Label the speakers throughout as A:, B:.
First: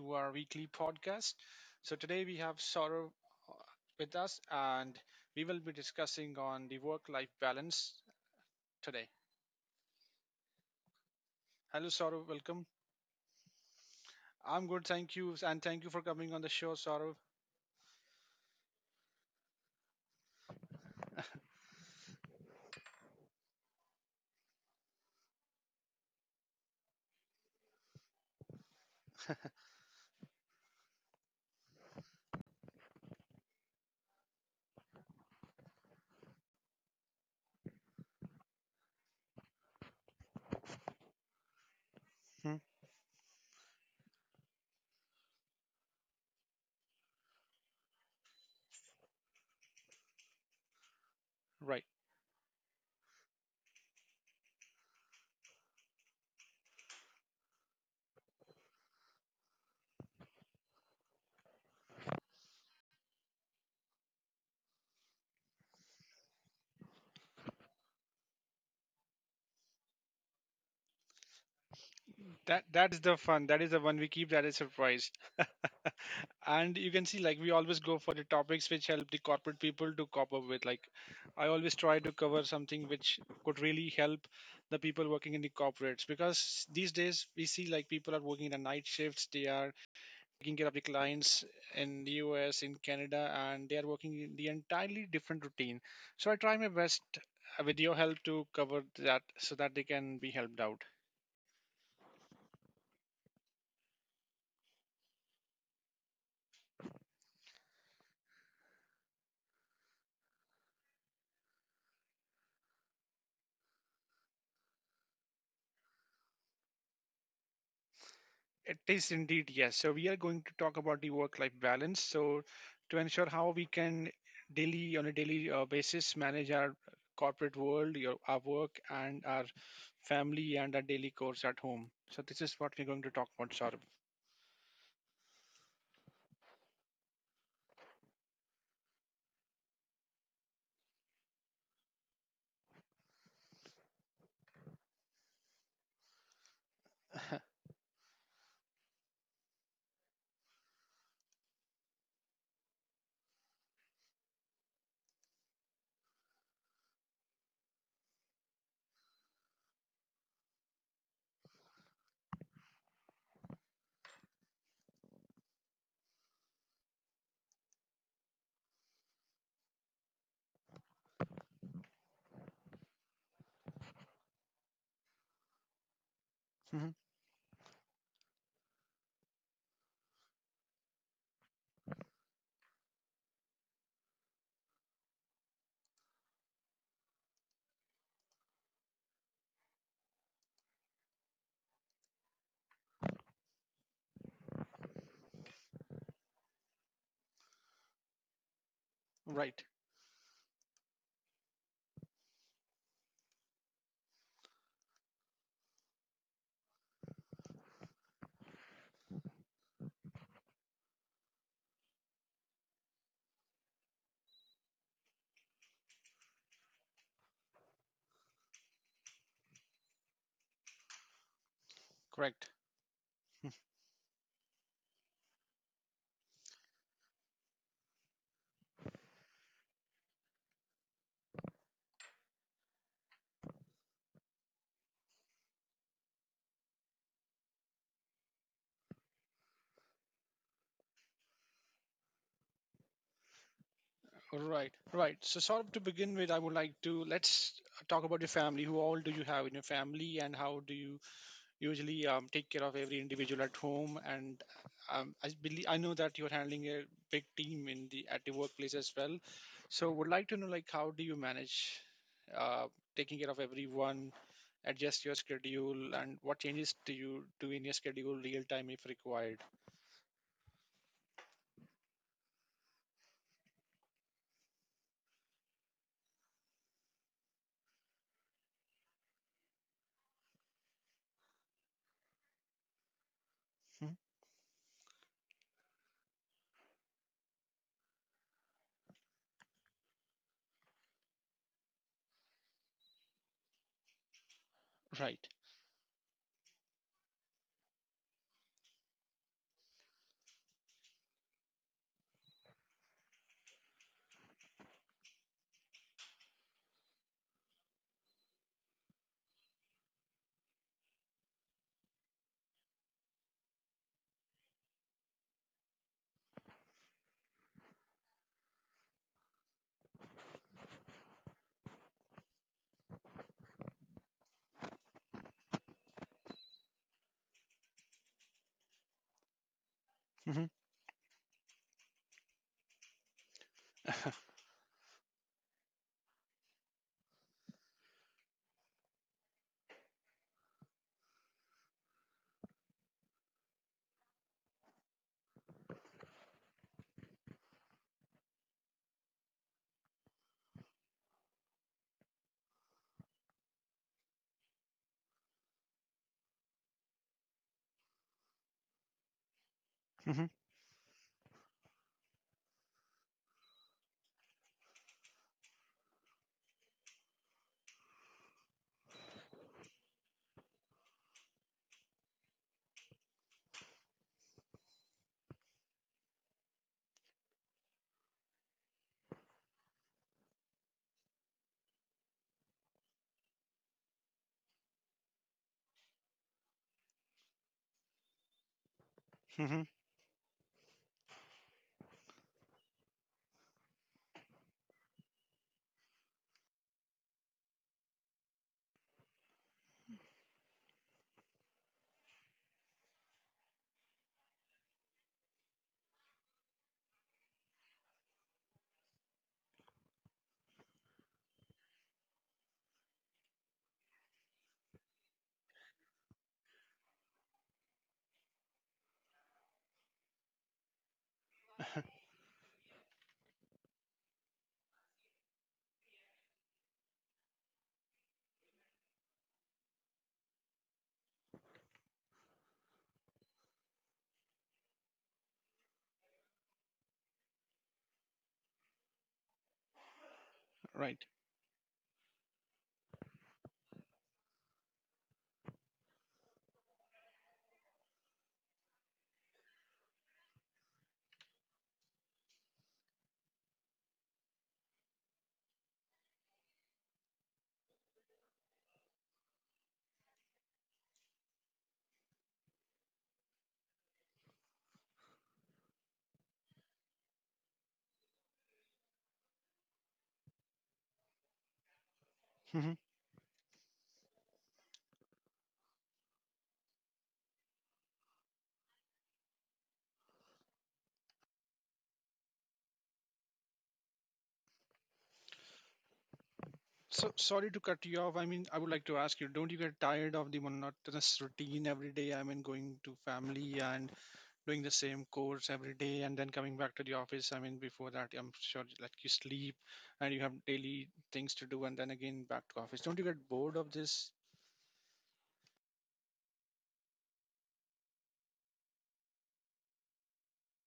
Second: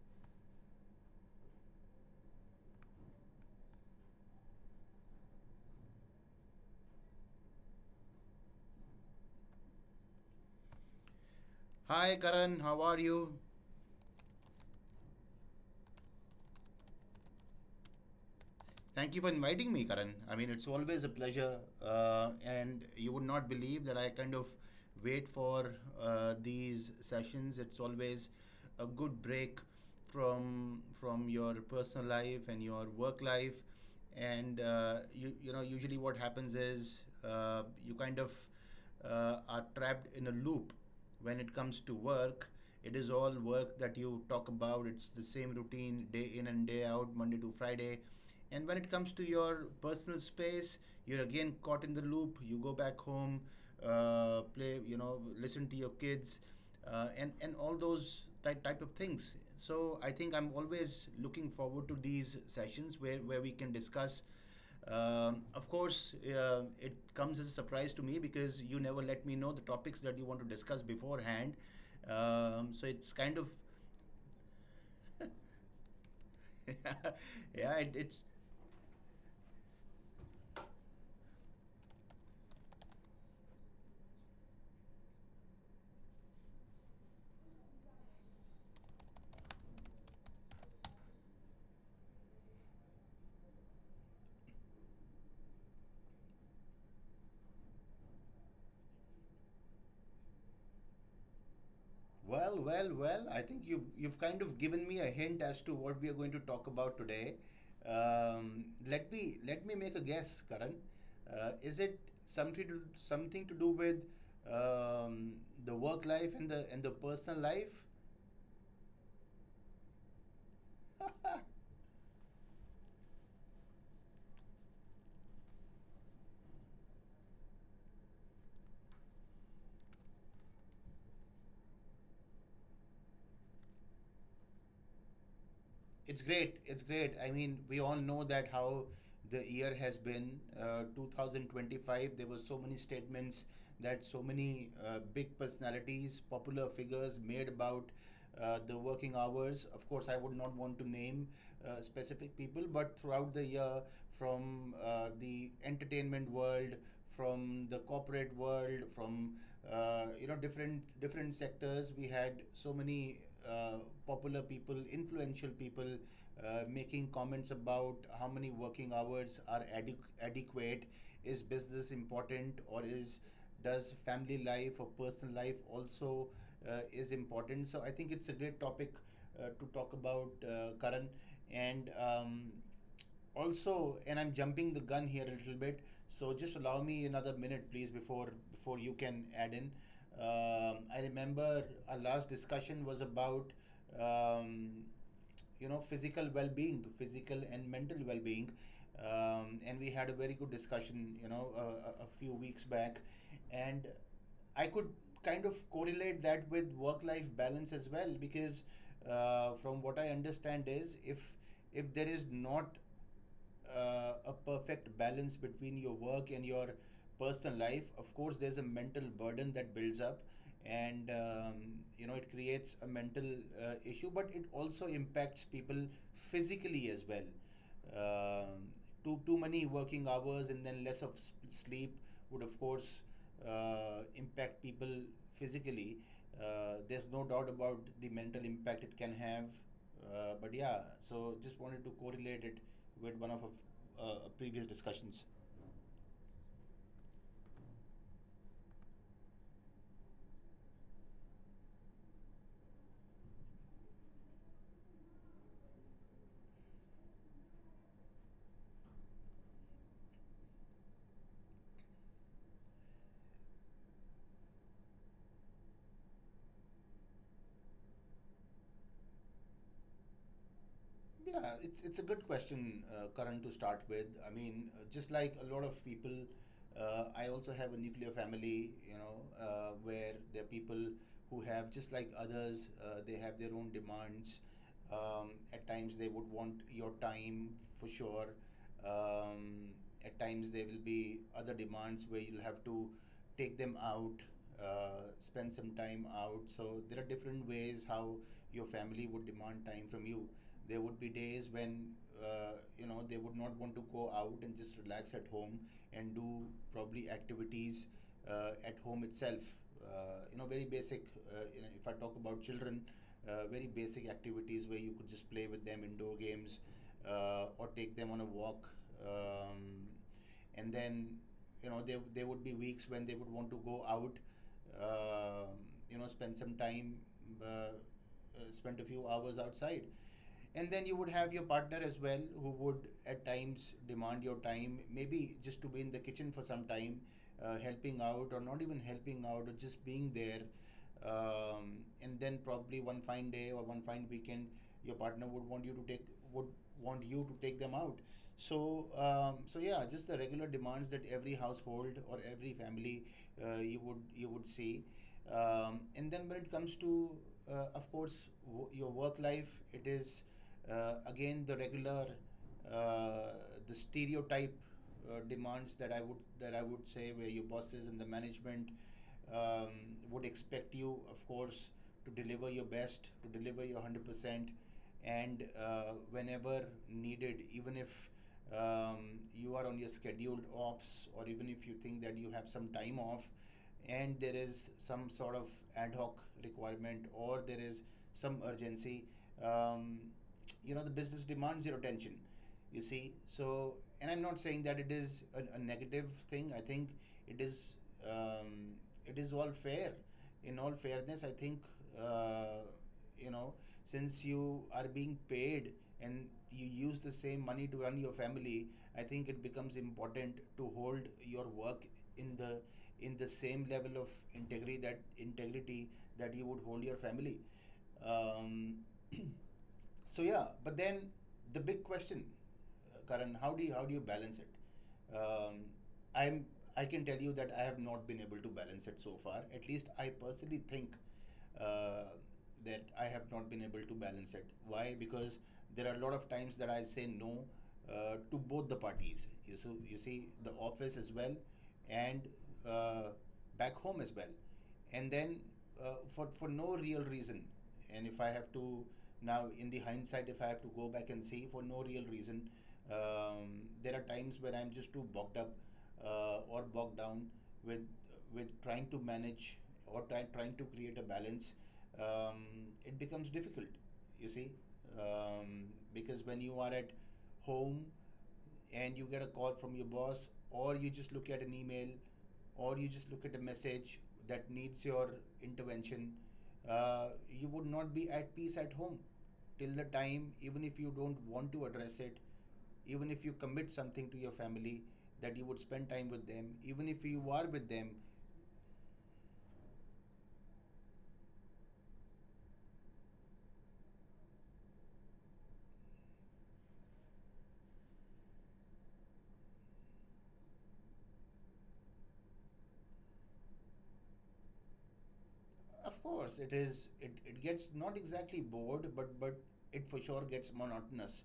A: to our weekly podcast. So today we have Saurav uh, with us, and we will be discussing on the work-life balance today. Hello,
B: Hi,
A: Saurav.
B: Karan.
A: Welcome.
B: How are you?
A: I'm good, thank you, and thank you for coming on the show, Saurav.
B: Thank you for inviting me, Karan. I mean, it's always a pleasure. And you would not believe that I kind of wait for these sessions. It's always a good break from your personal life and your work life. And you know usually what happens is you kind of are trapped in a loop when it comes to work, it is
A: Hmm.
B: all work that you talk about. It's the same routine, day in and day out, Monday to Friday. And when it comes to your personal space, you're again caught in the loop.
A: Right.
B: You go back home, play, you know, listen to your kids, and all those type of things. So I think I'm always looking forward to these sessions where we can discuss. Of course, it comes as a surprise to me because you never let me know the topics that you want to discuss beforehand. So it's
A: That
B: kind of
A: that is the fun. That is the one we keep, that is surprise. And you can
B: yeah,
A: see,
B: it,
A: like, we
B: it's
A: always go for the topics which help the corporate people to cope up with. Like, I always try to cover something which could really help the people working in the corporates, because these days we see like people are working in the night shifts, they are taking care of the clients in the US, in Canada, and they are working in the entirely different routine. So I try my best with your help to cover that so that they can be helped out.
B: Well. I think you've kind of given me a hint as to what we are going to talk about today. Let me make a guess, Karan. Is it something to do with um, the work life and the personal life?
A: It is indeed, yes. So we are going to talk about the work-life balance. So to ensure how we can daily on a daily basis manage our corporate world, your, our work, and our family and our daily chores at home. So this is what we're going to talk about, Saurabh.
B: It's great. It's great. I mean, we all know that how the year has been. 2025, there were so many statements that so many big personalities, popular figures made about the working hours. Of course, I would not want to name specific people, but throughout the year, from the entertainment world, from the corporate world, from you know, different sectors. We had so many uh, popular people, influential people, making comments about how many working hours are adequate. Is business important, or is does family life or personal life also is
A: Hmm.
B: important? So I think it's a great topic to talk about, Karan. And also, and I'm jumping the gun here a little bit, so just allow me another minute, please, before you can add in. I remember our last discussion was about um, you know, physical well-being, physical and mental well-being, and we had a
A: Right.
B: very good discussion, you know, a few weeks back, and I could kind of correlate that with work-life balance as well, because from what I understand is, if there is not a perfect balance between your work and your personal life, of course there's a mental burden that builds up, and you know, it creates a
A: Correct.
B: mental issue, but it also impacts people physically as well. Um, too many working hours and then less of sleep would of course impact people physically. Uh, there's no doubt about the mental impact it can have. But yeah, so just wanted to correlate it with one of our previous discussions.
A: Right. Right. So Saurabh, to begin with, I would like to, let's talk about your family. Who all do you have in your family, and how do you usually take care of every individual at home, and I believe, I know that you're handling a big team in the, at the workplace as well, so would like to know like how do you manage uh, taking care of everyone, adjust your schedule, and what changes do you do in your schedule real time if required.
B: Yeah, it's a good question, Karan, to start with. I mean, just like a lot of people, I also have a nuclear family, you know, where there are people who have, just like others, they have their own demands.
A: Mhm.
B: At times, they would want your time for sure. Um, at times, there will be other demands where you'll have to take them out, spend some
A: Right.
B: time out. So there are different ways how your family would demand time from you. There would be days when uh, you know, they would not want to go out and just relax at home and do probably activities at home itself. You know, very basic. You know, if I talk about children, very basic activities where you could just play with them indoor games or take them on a walk. Um, and then you know, there would be weeks when they would want to go out, uh, you know, spend some time, spend a few hours outside, and then you
A: Mhm.
B: would have your partner as well, who would at times demand your time, maybe just to be in the kitchen for some time, helping out, or not even helping out, or just being there, and then probably one fine day or one fine weekend your partner would want you to take would want you to take them out. So so yeah, just the regular demands that every household or every family you would see. Um, and then when it comes to of course, your work life, it is
A: Mhm.
B: again the regular uh, the stereotype demands that I would say, where your bosses and the management would expect you, of course, to deliver your best, to deliver your 100%, and whenever needed, even if you are on your scheduled offs, or even if you think that you have some time off, and there is some sort of ad hoc requirement, or there is some urgency, um,
A: Mhm.
B: you know, the business demands your attention, you see. So, and I'm not saying that it is a negative thing. I think it is um, it is all fair. In all fairness, I think uh, you know, since you are being paid and you use the same money to run your family, I think it becomes important to hold your work in the same level of integrity integrity that you would hold your family. Um, so yeah, but then the big question, Karan, how do you, balance it? Um, I'm I can tell you that I have not been able to balance it so far. At least I personally think uh, that I have not been able to balance it. Why? Because there are a lot of times that I say no to both the parties. You see, the office as well,
A: Right.
B: and uh, back home as well. And then for no real reason, and if I have to, now in the hindsight, if I have to go back and see, for no real reason, um, there are times when I'm just too bogged up or bogged down with trying to manage, or trying to create a balance. Um, it becomes difficult, you see. Um, because when you are at home and you get a call from your boss, or you just look at an email, or you just look at
A: Mhm.
B: a message that needs your intervention, you would not be at peace at home till the time, even if you don't want to address it, even if you commit something to your family that you would spend time with them, even if you are with
A: So
B: them.
A: sorry to cut you off, I mean, I would like to ask you, don't you get tired of the monotonous routine every day? I mean, going to family and doing the same course every day and then coming back to the office. I mean, before that, I'm sure like you sleep and you have daily things to do and then again back to office. Don't you get bored of this?
B: Of course it is, it gets not exactly bored, but it for sure gets monotonous.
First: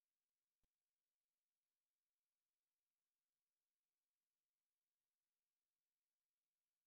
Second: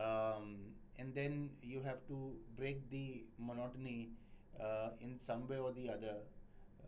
B: Um, and then you have to break the monotony in some way or the other.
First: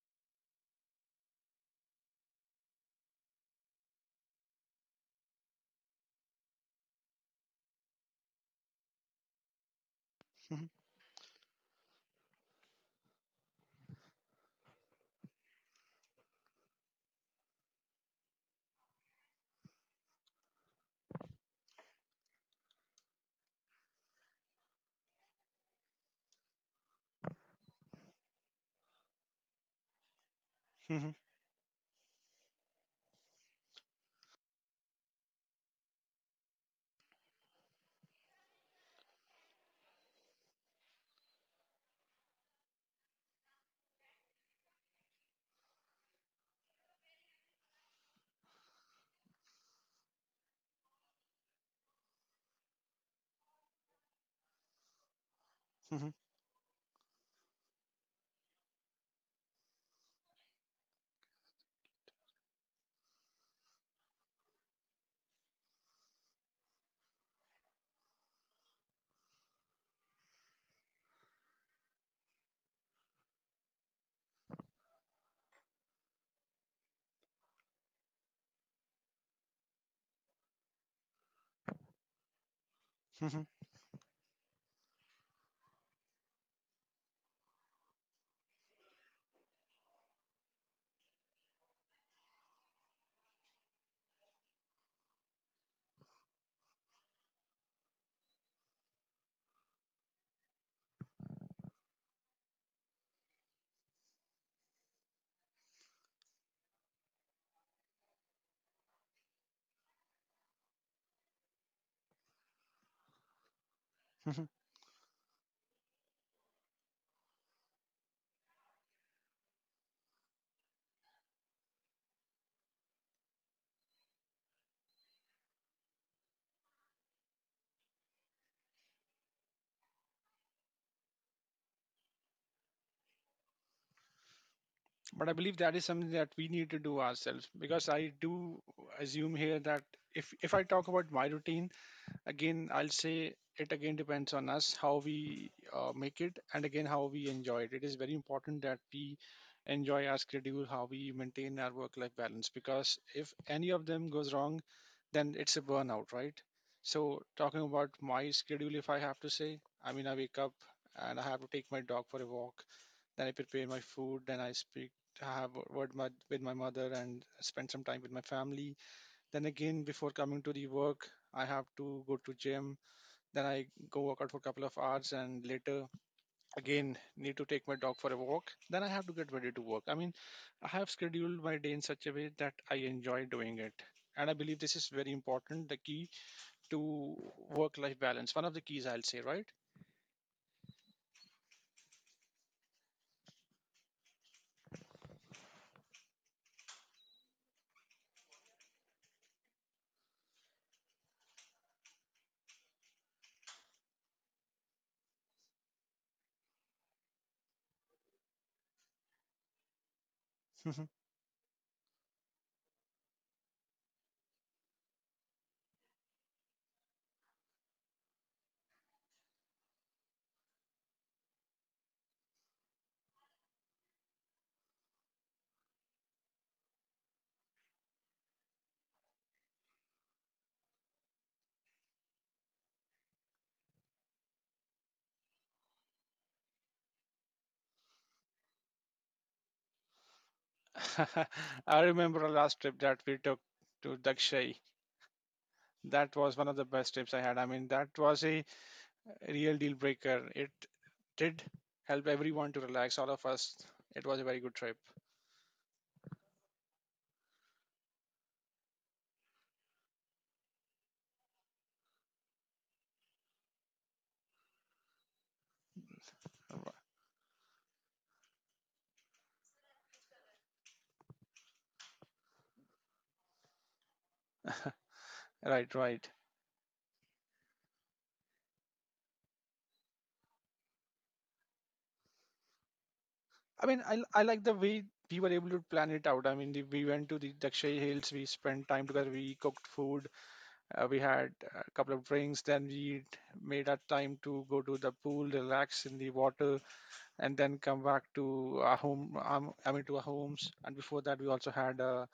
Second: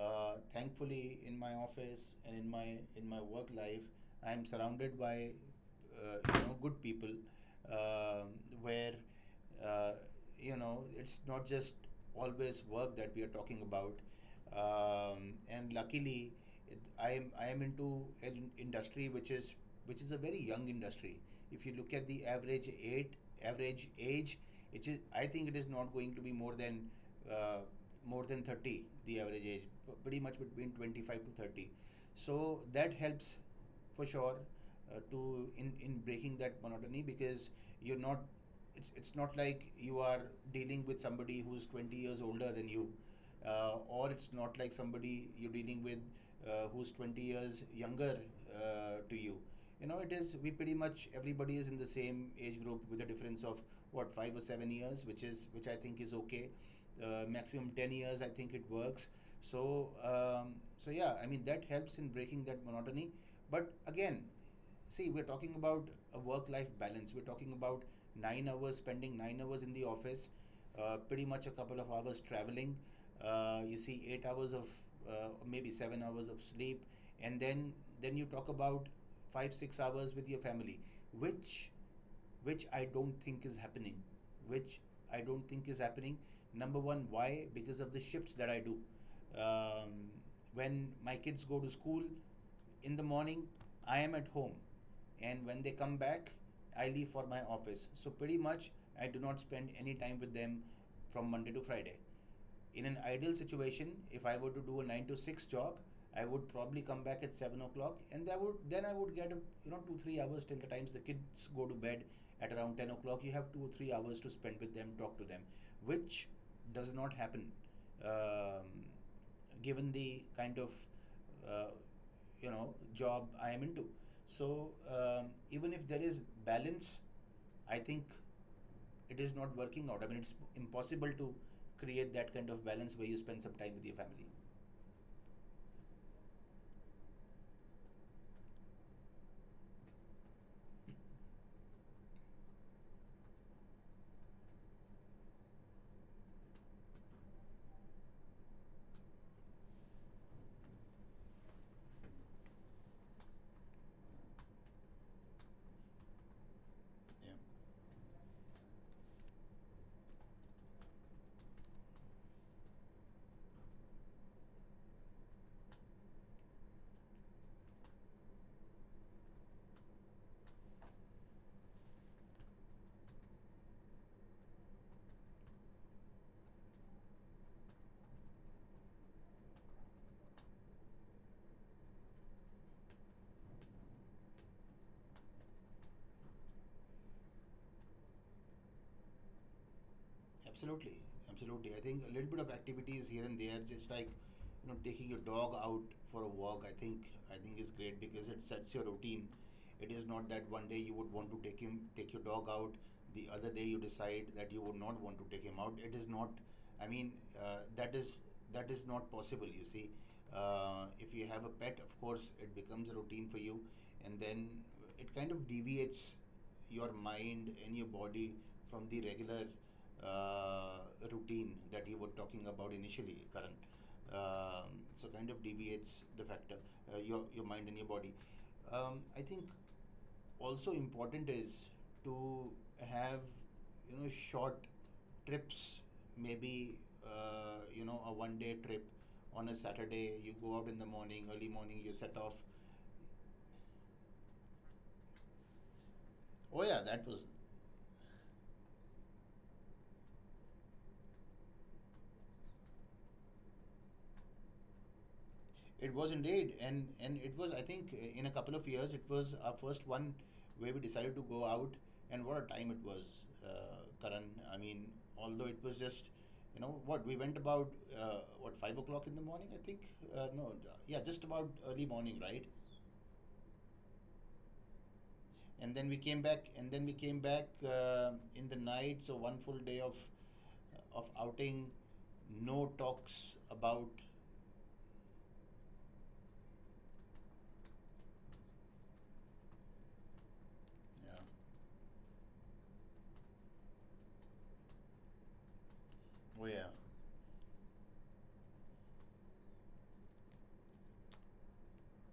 B: Thankfully, in my office and in my work life, I am surrounded by you know, good people, um, where uh, you
A: Mhm.
B: know, it's not just always work that we are talking about. And luckily, I am into an industry which is a very young industry. If you look at the average age, average age, it is, I think it is not going to be more than uh, 30. The average age, pretty much between twenty
A: Mhm.
B: five to 30. So that helps for sure, to in breaking that monotony because you're not it's not like you are dealing with somebody who's 20 years older than you, or it's not like somebody you're dealing with, who's 20 years younger to you. You know, it is we pretty much everybody is in the same age group with a difference of what 5 or 7 years, which is which I think
A: Mhm.
B: is okay. Maximum 10 years, I think it works. So so yeah, I mean that helps in breaking that monotony. But again, see we're talking about a work life balance, we're talking about 9 hours, spending 9 hours in the office, pretty much a couple of hours traveling, you see 8 hours of, uh, maybe 7 hours of sleep, and then you talk about 5 6 hours with your family, which which I don't think
A: Mhm.
B: is happening, which I don't think is happening. Number one, why? Because of the shifts that I do. um, when my kids go to school in the morning, I am at home, and when they come back, I leave for my office. So pretty much I do not spend any time with them from Monday to Friday. In an ideal situation, if I were to do a nine to six job, I would probably come back at 7 o'clock, and that would then I would get a, you know, 2 to 3 hours till the times the kids go to bed at around 10 o'clock. You have 2 or 3 hours to
A: Mhm.
B: spend with them, talk to them, which does not happen, um, given the kind of, uh, you know, job I am into. So even if there is balance, I think it is not working out. I mean, it's impossible to create that kind of balance where you spend some time with your family.
A: But I believe that is something that we need to do ourselves, because I do assume here that if I talk about my routine, again, I'll say it again, depends on us how we make it, and again how we enjoy it. It is very important that we enjoy our schedule, how we maintain our work life balance, because if any of them goes wrong, then it's a burnout, right? So,
B: Yeah,
A: talking about my schedule, if I have to say, I mean, I wake up and I have to take my dog for a walk, then I prepare my food, then I speak, I have a word my, with my mother, and spend some time with my family, then again, before coming to the work, I have to go to gym. Then I go work out for a couple of hours, and later again need to take my dog for a walk. Then I have to get ready to work. I mean, I have scheduled my day in such a way that I enjoy doing it. And I believe this is very important, the key to work life balance. One of the keys, I'll say, right?
B: absolutely, absolutely. I think a little bit of activities here and there, just like, you know, taking your dog out for a walk. I think is great because it sets your routine. It is not that one day you would want to take him, take your dog out. The other day you decide that you would not want to take him out. It is not, I mean, uh, that is that is not possible. You see, if you have a pet, of course, it becomes a routine for you, and then it kind of deviates your mind and your body from the regular, uh, routine that you were talking about initially, Karan. So kind of deviates the factor, your mind and your body. I think also important is to have, you know, short trips, maybe you know, a 1 day trip on a Saturday. You go out in the morning, early
A: I
B: morning, you set
A: remember our
B: off.
A: last trip that we took to Dakshai. That was one of the
B: Oh yeah,
A: best
B: that
A: trips I
B: was.
A: had. I mean, that was a real deal breaker. It did help everyone to relax, all of us. It was a very good trip.
B: It was indeed, and it was I think in a couple of years it was our first one where we decided to go out, and what a time it was, Karan. I mean, although it was just, you know, what we went about, what, 5 o'clock in the morning I think. No, yeah, just about early morning, right?
A: Right,
B: And then we
A: right.
B: came back, and then we came back in the night. So one full day of, of outing, no talks
A: I mean,
B: about.
A: I like the way we were able to plan it out. I mean, the, we went to the Dakshay Hills, we spent time together, we cooked food, we
B: Yeah.
A: had a couple of drinks, then we made our time to go to the pool, relax in the
B: Oh
A: water,
B: yeah.
A: and then come back to our home. I mean, to our homes. And before that, we also had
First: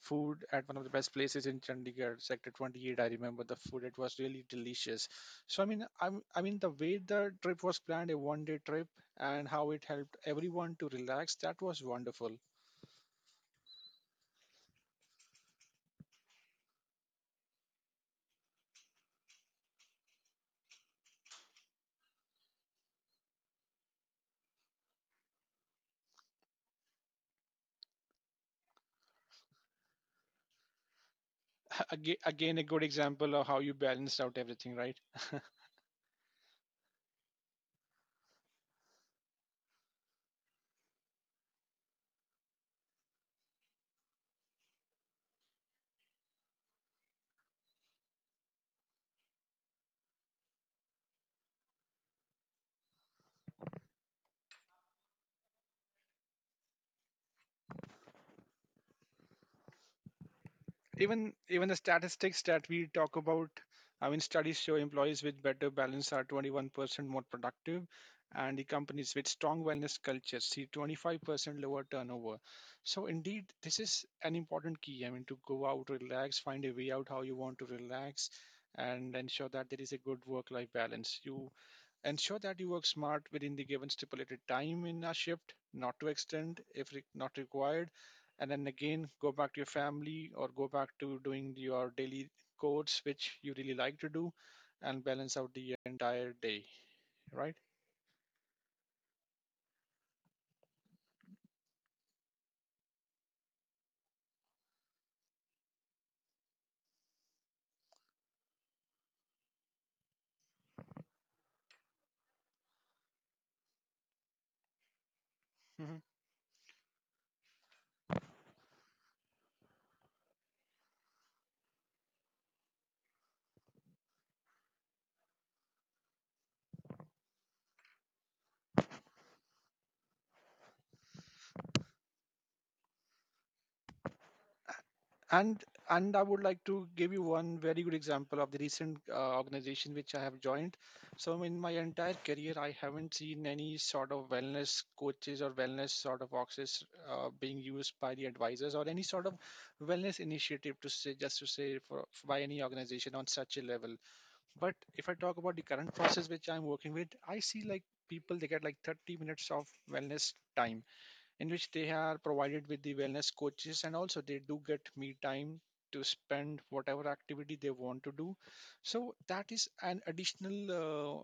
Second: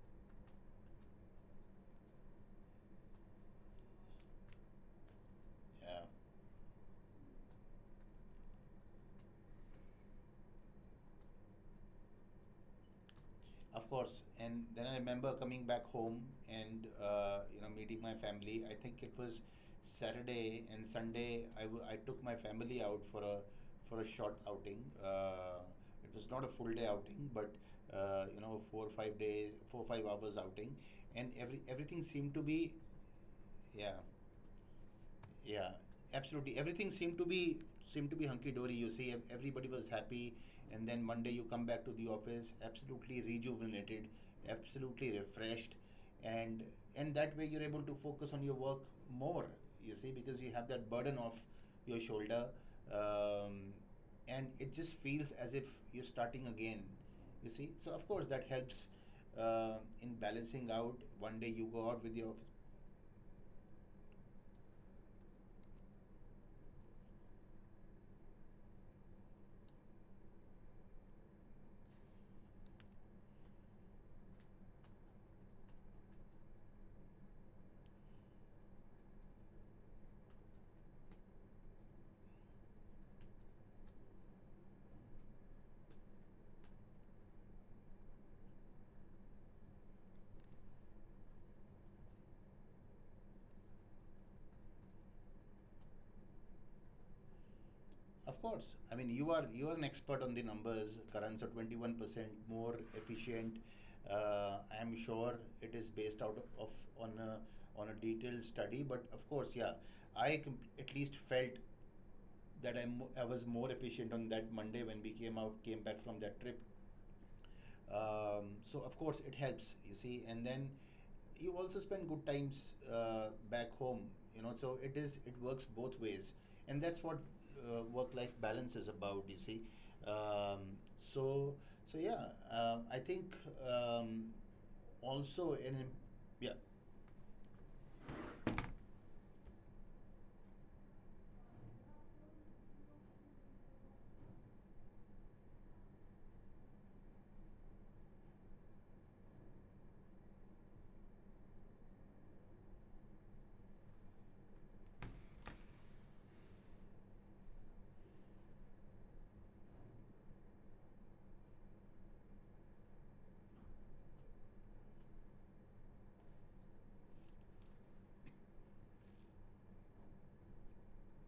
A: food at one of the best places in Chandigarh, Sector 28. I remember the food; it was really delicious. So I mean,
B: Yeah.
A: I'm, I mean, the way the trip was planned, a one-day trip, and how it helped everyone to relax, that was wonderful.
B: Of course, and then I remember coming back home and, you know, meeting my family. I think it was Saturday and Sunday. I took my family out for a short outing. It was not a full day outing, but, you know, 4 or 5 days, 4 or 5 hours outing, and everything
A: Again,
B: seemed to
A: again, a
B: be.
A: good example of how you
B: Yeah,
A: balanced out everything, right?
B: yeah, absolutely. Everything seemed to be hunky dory. You see, everybody was happy, and then Monday you come back to the office absolutely rejuvenated, absolutely refreshed, and and that way you're able to focus on your work more, you see, because you have that burden off your shoulder. um, and it just feels as if you're starting again, you see. So of course that helps, in balancing out.
A: Even
B: One day you
A: even the
B: go out with your.
A: statistics that we talk about, I mean, studies show employees with better balance are 21% more productive, and the companies with strong wellness cultures see 25% lower turnover. So indeed, this is an important key. I mean, to go out, relax, find a way out how you want to relax, and ensure that there is a good work life balance. You ensure that you work smart within the given stipulated time in a shift, not to extend if not required. And then again, go back to your family or go back to doing your daily codes, which you really like to do, and balance out the entire day, right?
B: Of course. I mean, you are an expert on the numbers. Currents are 21% more efficient. I am sure it is based out of on a on a detailed study, but of course, yeah, at least felt that I was more efficient on that Monday when we came out came back
A: Mhm.
B: from that trip. So of course it helps, you see, and then you also spend good times, back home, you know. So it is it works both ways, and that's what, work life balance is about, you see. So so yeah, I think, um, also
A: and
B: in.
A: and I would
B: Yeah,
A: like to give you one very good example of the recent organization which I have joined. So in my entire career, I haven't seen any sort of wellness coaches or wellness sort of boxes being used by the advisors or any sort of wellness initiative to say, just to say for, by any organization on such a level. But if I talk about the current process which I'm working with, I see like people they get like 30 minutes of wellness time, in which they are provided with the wellness coaches, and also they do get me time to spend whatever activity they want to do. So that is an additional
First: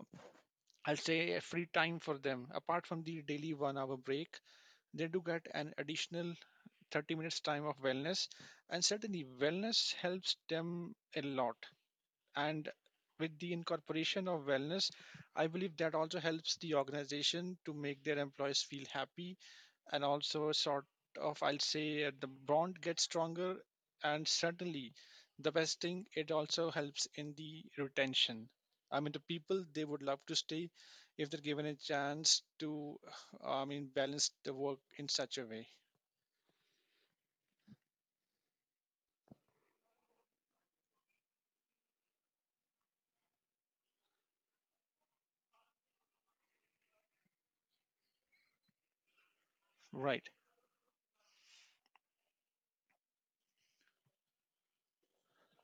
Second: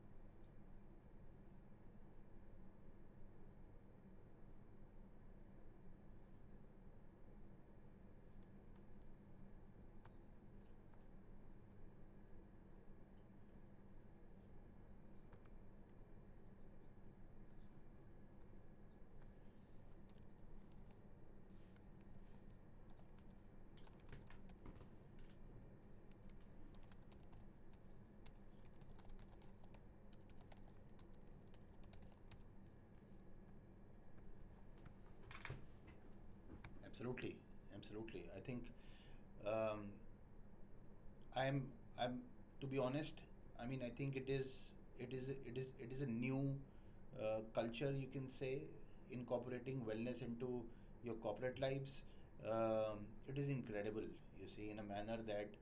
A: uh, I'll say a free time for them. Apart from the daily 1 hour break, they do get an additional 30 minutes time of wellness, and certainly wellness helps them a lot. And with the incorporation of wellness, I believe that also helps the organization to make their employees feel happy, and also sort of, I'll say the bond gets stronger, and certainly the best thing, it also helps in the retention. I mean, the people, they would love to stay if they're given a chance to, I mean, balance the work in such a way.
B: absolutely, absolutely. I think, um, I'm I'm to be honest. I mean, I think it is it is a new, culture you can say, incorporating wellness
A: Right.
B: into your corporate lives. It is incredible, you see, in a manner that,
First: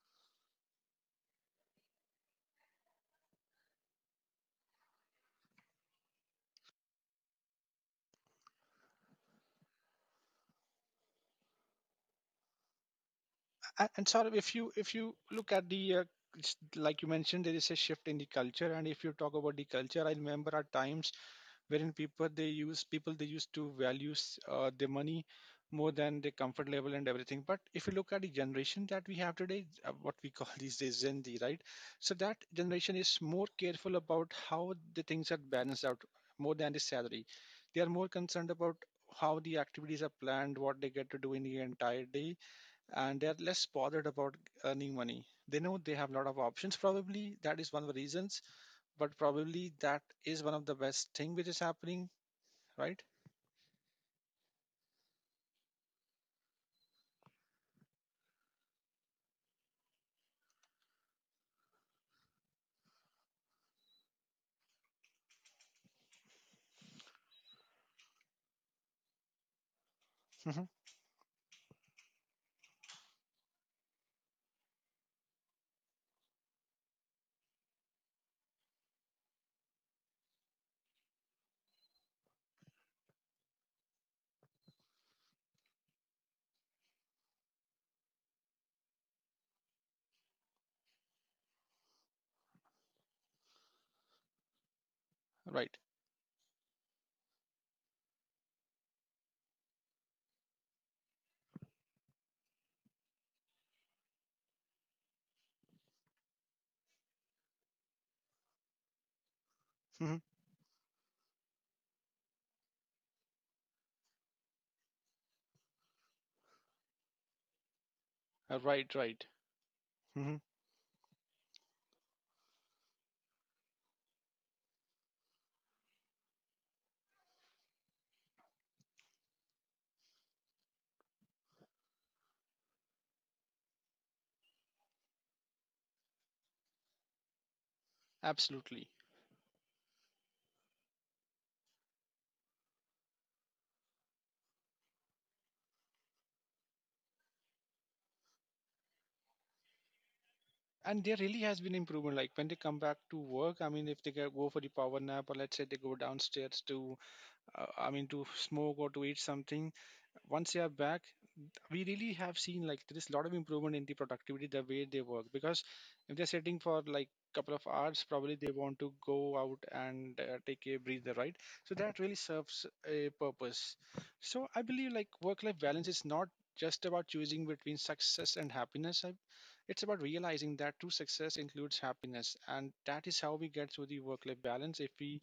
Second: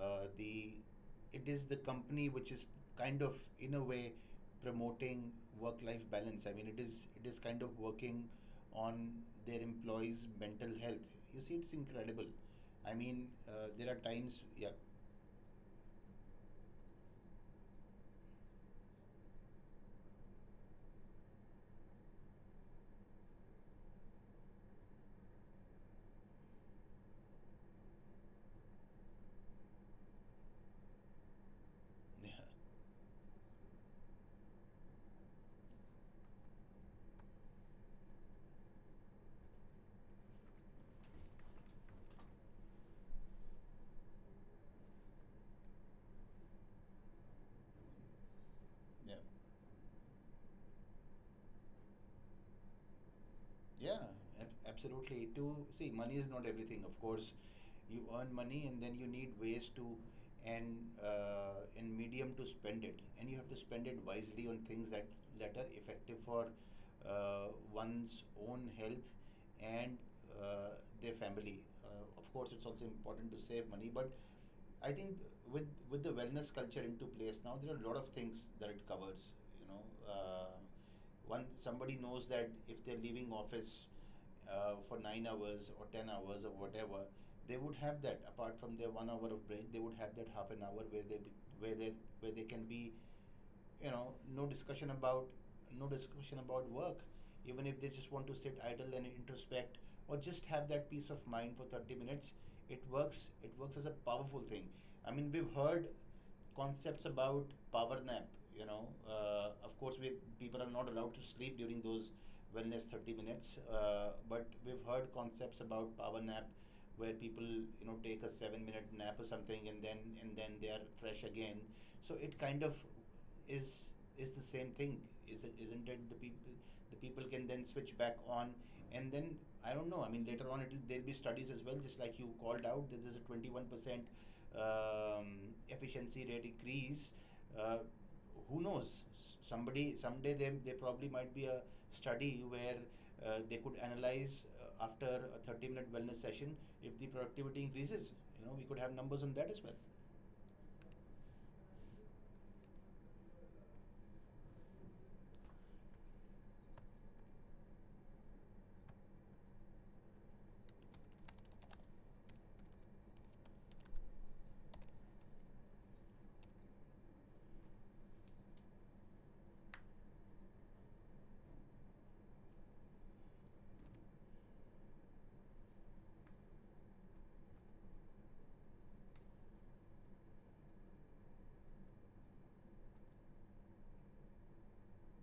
B: the it is the company which is kind of in a way promoting work-life balance. I mean, it is kind of working on their employees' mental health. You see, it's incredible. I mean,
A: A-
B: there are
A: And sort of,
B: times, yeah.
A: if you look at the it's- like you mentioned, there is a shift in the culture, and if you talk about the culture, I remember at times wherein people they use, people they used to value their money more than their comfort level and everything. But if you look at the generation that we have today, what we call these days Gen Z, right? So
B: Yeah,
A: that generation is more careful about how the things are balanced out more than the salary. They are more concerned about how the activities are planned, what they get to do in the entire day, and they are less bothered about earning money. They know they have a lot of options, probably that is one of the reasons,
B: yeah,
A: but probably that is one of the best thing which is happening, right?
B: yeah. Absolutely. To see, money is not everything. Of course, you earn money, and then you need ways to and, and medium to spend it, and you have to spend it wisely on things that are effective for, one's own health and,
A: Mhm.
B: uh, their family. Of course, it's also important to save money, but I think with the wellness culture into place now, there are a lot of things that it covers. You know, one, somebody knows that if they're leaving office, for 9 hours or 10 hours or whatever, they would have that. Apart from their 1 hour of break, they would have that half an hour where they be, where they where they can be, you know, no discussion about
A: Right.
B: work. Even if they just want to sit idle and introspect or just have that peace of mind for 30 minutes, it works, it works as a powerful thing. I mean, we've heard concepts about power nap, you know, of course we
A: Mhm.
B: people are not allowed to sleep during those wellness 30 minutes, but we've heard concepts about power nap where people, you know, take a 7-minute
A: Right,
B: nap or
A: right.
B: something, and then
A: Mhm.
B: they are fresh again. So it kind of is is the same thing, is it, isn't it? The people can then switch back on, and then I don't know. I mean, later on there'll be studies as well, just like you called out that there's a 21%, um, efficiency rate increase. uh, who
A: Absolutely.
B: knows? S- somebody Someday they probably might be a study where, they could analyze, after a 30-minute wellness session if the productivity increases, you know, we could have numbers on that as well.
A: And there really has been improvement. Like when they come back to work, I mean, if they go for the power nap, or let's say they go downstairs to, I mean, to smoke or to eat something, once they are back, we really have seen like there is a lot of improvement in the productivity the way they work, because if they're sitting for like couple of hours, probably they want to go out and take a breather, right? So that really serves a purpose. So I believe like work life balance is not just about choosing between success and happiness. I- it's about realizing that true success includes happiness, and that is how we get through the work life balance, if we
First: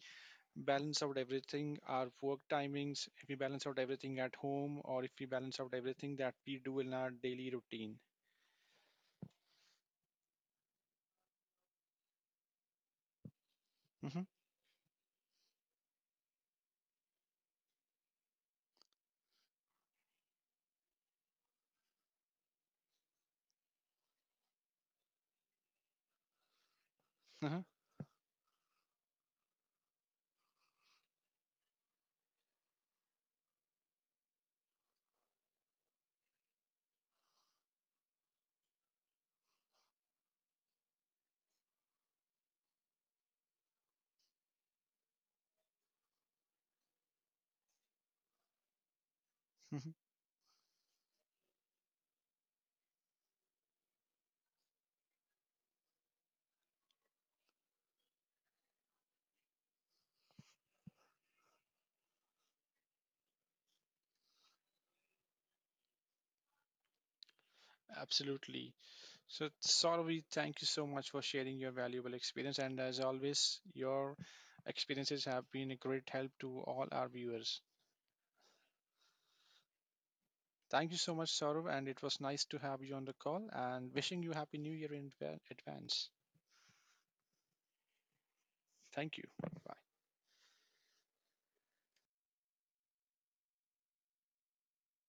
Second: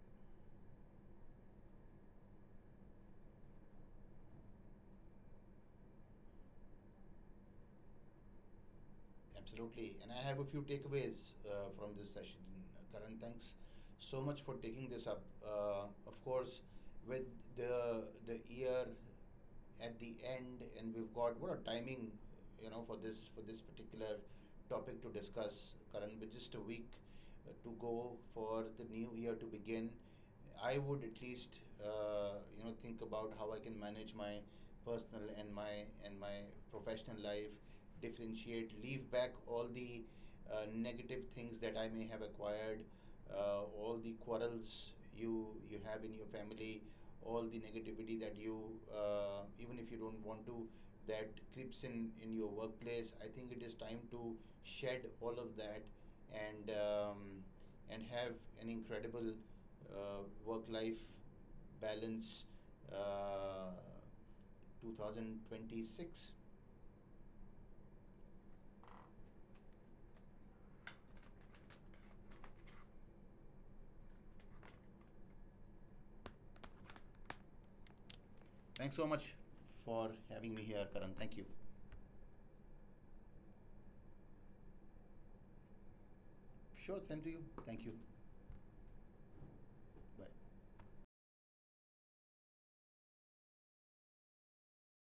A: balance out everything, our work timings, if we balance out everything at home, or if we balance out everything that we do in our daily routine.
B: Absolutely. And I have a few takeaways, from this session. Karan, thanks so
A: Hmm.
B: much for taking this up. Of course, with the year at the end, and we've got what a timing, you know, for this particular topic to discuss, Karan. But just a week,
A: Hmm.
B: to go for the new year to begin, I would at least, you know, think about how I can manage my personal and my professional life, differentiate, leave back all the, negative things that I may have acquired, all the quarrels you have in your family, all the negativity that you, even
A: Hmm.
B: if you don't want to, that creeps in your workplace. I think it is time to shed all of that and, and have an incredible, work life balance, uh, 2026.
A: Absolutely. So, Saurabh, thank you so much for sharing your valuable experience. And as always, your experiences have been a great help to all our viewers.
B: Thanks so much for having me here,
A: Thank you
B: Karan.
A: so much,
B: Thank you.
A: Saurabh, and it was nice to have you on the call and wishing you Happy New Year in advance.
B: Sure, same to you. Thank you.
A: Thank you. Bye.
B: Bye.